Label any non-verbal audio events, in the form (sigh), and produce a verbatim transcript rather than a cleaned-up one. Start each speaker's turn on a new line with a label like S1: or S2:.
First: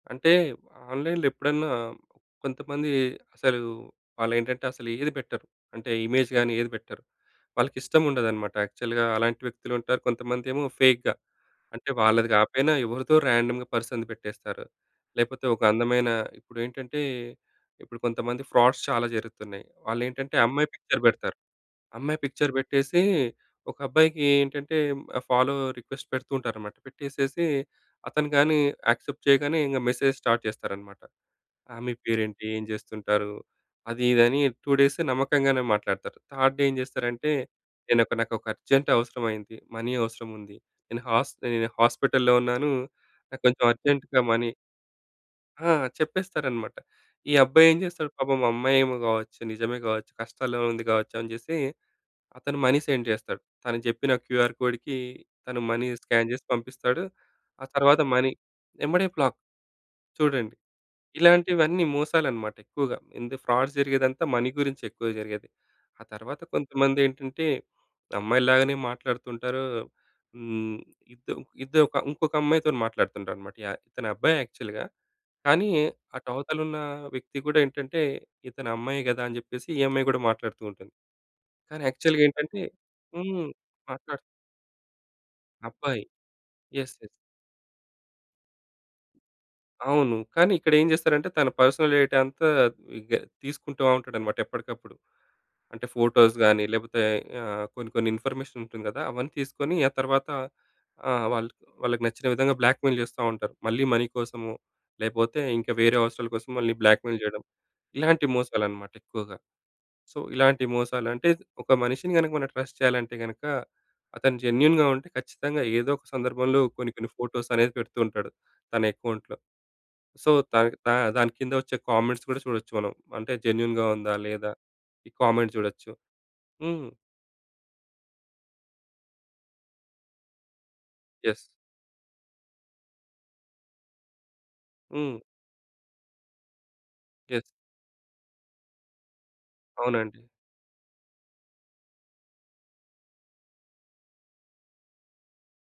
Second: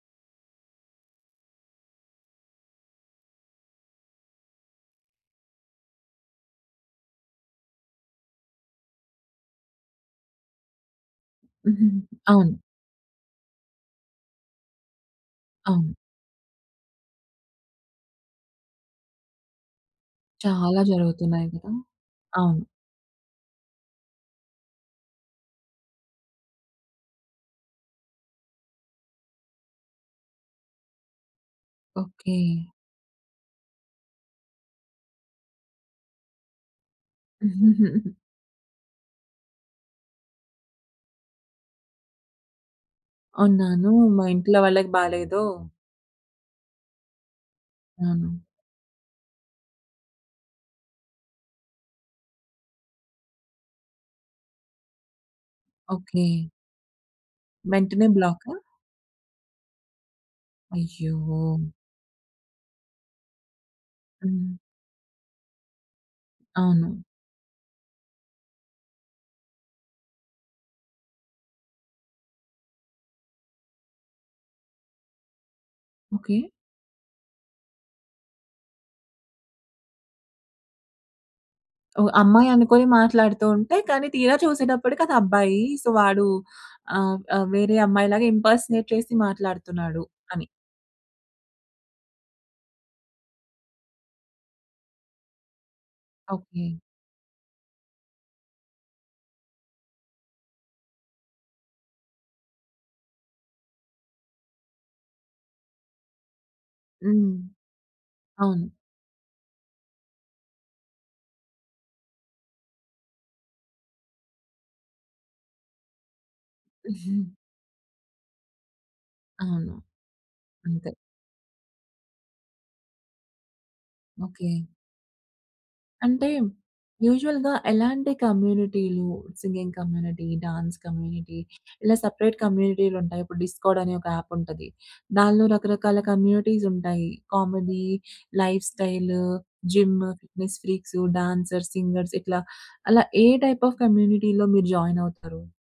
S1: అంటే ఆన్‌లైన్‌లో ఎప్పుడన్నా కొంతమంది అసలు వాళ్ళేంటంటే అసలు ఏది పెట్టరు. అంటే ఇమేజ్ గాని ఏది పెట్టరు. వాళ్ళకి ఇష్టం ఉండదనమాట యాక్చువల్‌గా అలాంటి వ్యక్తులు ఉంటారు. కొంతమందేమో ఫేక్‌గా. అంటే
S2: హ్మ్.
S1: వాళ్ళది
S2: అవును.
S1: కాపోయినా ఎవరితో ర్యాండమ్‌గా పర్సన్‌ది పెట్టేస్తారు. లేపోతే ఒక
S2: అవును.
S1: అందమైన ఇప్పుడేంటంటే ఇప్పుడు కొంతమంది ఫ్రాడ్స్ చాలా జరుగుతున్నాయి. వాళ్ళ ఏంటంటే అమ్మాయి
S2: చాలా
S1: పిక్చర్ పెడతారు.
S2: జరుగుతున్నాయి గదా!
S1: అమ్మాయి పిక్చర్
S2: అవును.
S1: పెట్టేసి ఒక అబ్బాయికి ఏంటంటే ఫాలో రిక్వెస్ట్ పెడుతూ ఉంటారనమాట. పెట్టేసేసి అతను కాని యాక్సెప్ట్ చేయగానే. ఇంగ మెసేజ్ స్టార్ట్ చేస్తారనమాట. ఆ మీ
S2: ఓకే.
S1: పేరేంటి? ఏం చేస్తుంటారు? అది ఇది అని టూ డేస్ నమ్మకంగానే మాట్లాడతారు. థర్డ్ డే ఏం చేస్తారంటే? నేనొక
S2: (chuckles)
S1: నాకొక అర్జెంట్ అవసరమయ్యింది. మనీ అవసరం ఉంది. నేను హాస్ నేను హాస్పిటల్లో ఉన్నాను. నాకు కొంచెం
S2: ఉన్నాను.
S1: అర్జెంట్‌గా
S2: మా
S1: మనీ
S2: ఇంట్లో వాళ్ళకి బాలేదో.
S1: ఆ! చెప్పేస్తారన్నమాట. ఈ అబ్బాయి ఏం చేస్తాడు. పాపం
S2: అవును.
S1: అమ్మాయేమో గావొచ్చు, నిజమే గావొచ్చు, కష్టాలో ఉంది గావొచ్చు అనిజేసి అతను మనీ సెండ్ చేస్తాడు. తను చెప్పిన క్యూఆర్ కోడ్‌కి తను మనీ స్కాన్ చేసి
S2: ఓకే.
S1: పంపిస్తాడు. ఆ తరువాత
S2: వెంటనే
S1: మనీ
S2: బ్లాకా?
S1: ఏమ్మటే బ్లాక్ చూడండి.
S2: అయ్యో!
S1: ఇలాంటివన్నీ మోసాలన్నమాట. ఎక్కువగా ఇంద ఫ్రాడ్ జరిగేదంతా మనీ
S2: హ్మ్.
S1: గురించి ఎక్కువ జరిగేది. ఆ తరువాత కొంతమంది
S2: అవును.
S1: ఏంటంటే అమ్మాయిలాగానే మాట్లాడుతుంటారు. హ్మ్. ఇద్ ఇద్దరు ఇంకొక అమ్మాయితో‌న్ని మాట్లాడుతుంటారన్నమాట యహ్! ఇతనబ్బాయి యాక్చువల్‌గా కానీ అటు
S2: ఓకే.
S1: అవతల ఉన్న వ్యక్తి గూడా ఏంటంటే, ఇతను అమ్మాయే కదా! అని జెప్పేసి ఈ అమ్మాయి కూడా మాట్లాడుతూ ఉంటుంది. కానీ
S2: ఓహ్!
S1: యాక్చువల్‌గా
S2: అమ్మాయి
S1: ఏంటంటే?
S2: అనుకోని మాట్లాడుతూ
S1: హ్మ్.
S2: ఉంటే కానీ
S1: మాట్లాడు
S2: తీరా చూసేటప్పటికి అది అబ్బాయి. సో
S1: అబ్బాయి.
S2: వాడు
S1: యస్, యస్.
S2: ఆహ్, ఆహ్, వేరే అమ్మాయి‌లాగా ఇంపర్సనేట్ చేసి మాట్లాడుతున్నాడు
S1: అవును.
S2: అని.
S1: కానీ ఇక్కడ ఏం చేస్తారంటే? తన పర్సనల్ డేటా అంతా ఇగ తీసుకుంటూ ఉంటాడన్నమాట ఎప్పటికప్పుడు. అంటే ఫోటోస్‌గాని
S2: ఓకే.
S1: లేపోతే ఆ! కొన్ని కొన్ని ఇన్ఫర్మేషన్ ఉంటుంది కదా! అవన్నీ తీసుకొని ఆ తర్వాత ఆహ్, వాల్ వాళ్ళకి నచ్చిన విధంగా బ్లాక్‌మెయిల్ చేస్తా ఉంటారు. మళ్ళీ మనీ కోసమో లేపోతే ఇంకా వేరే అవసరాల కోసం మళ్ళీ బ్లాక్‌మెయిల్
S2: హ్మ్.
S1: చేయడం. ఇలాంటి
S2: అవును.
S1: మోసాలనమాట ఎక్కువగా. సో ఇలాంటి మోసాలు అంటే ఒక మనిషిని గనక మనం ట్రస్ట్ చేయాలంటే గనక. అతను జెన్యూన్‌గా ఉంటే ఖచ్చితంగా ఏదో ఒక సందర్భంలో కొన్ని కొన్ని
S2: (giggles)
S1: ఫోటోస్ అనేది పెడుతూ ఉంటాడు తన అకౌంట్‌లో.
S2: అవును.
S1: సో దానికి దా
S2: అంతే.
S1: దానికింద వచ్చే కామెంట్స్ కూడా చూడొచ్చు మనం. అంటే జెన్యూన్‌గా ఉందా?
S2: ఓకే.
S1: లేదా? ఈ కామెంట్ చూడొచ్చు.
S2: అంటే
S1: హ్మ్.
S2: యూజువల్‌గా ఎలాంటి కమ్యూనిటీలు singing community, dance community,
S1: yes.
S2: ఇలా సెపరేట్ కమ్యూనిటీలుంటాయి. ఇప్పుడు డిస్కార్డ్ అనే ఒక యాప్ ఉంటది.
S1: హ్మ్.
S2: దానిలో రకరకాల కమ్యూనిటీస్ ఉంటాయి.
S1: Yes.
S2: Comedy, life style, gym,
S1: అవునండి.
S2: ఫిట్నెస్ ఫ్రీక్స్, డాన్సర్స్, సింగర్స్ ఇట్లా అలా ఏ టైప్ ఆఫ్ కమ్యూనిటీలో మీరు జాయిన్ అవుతారు?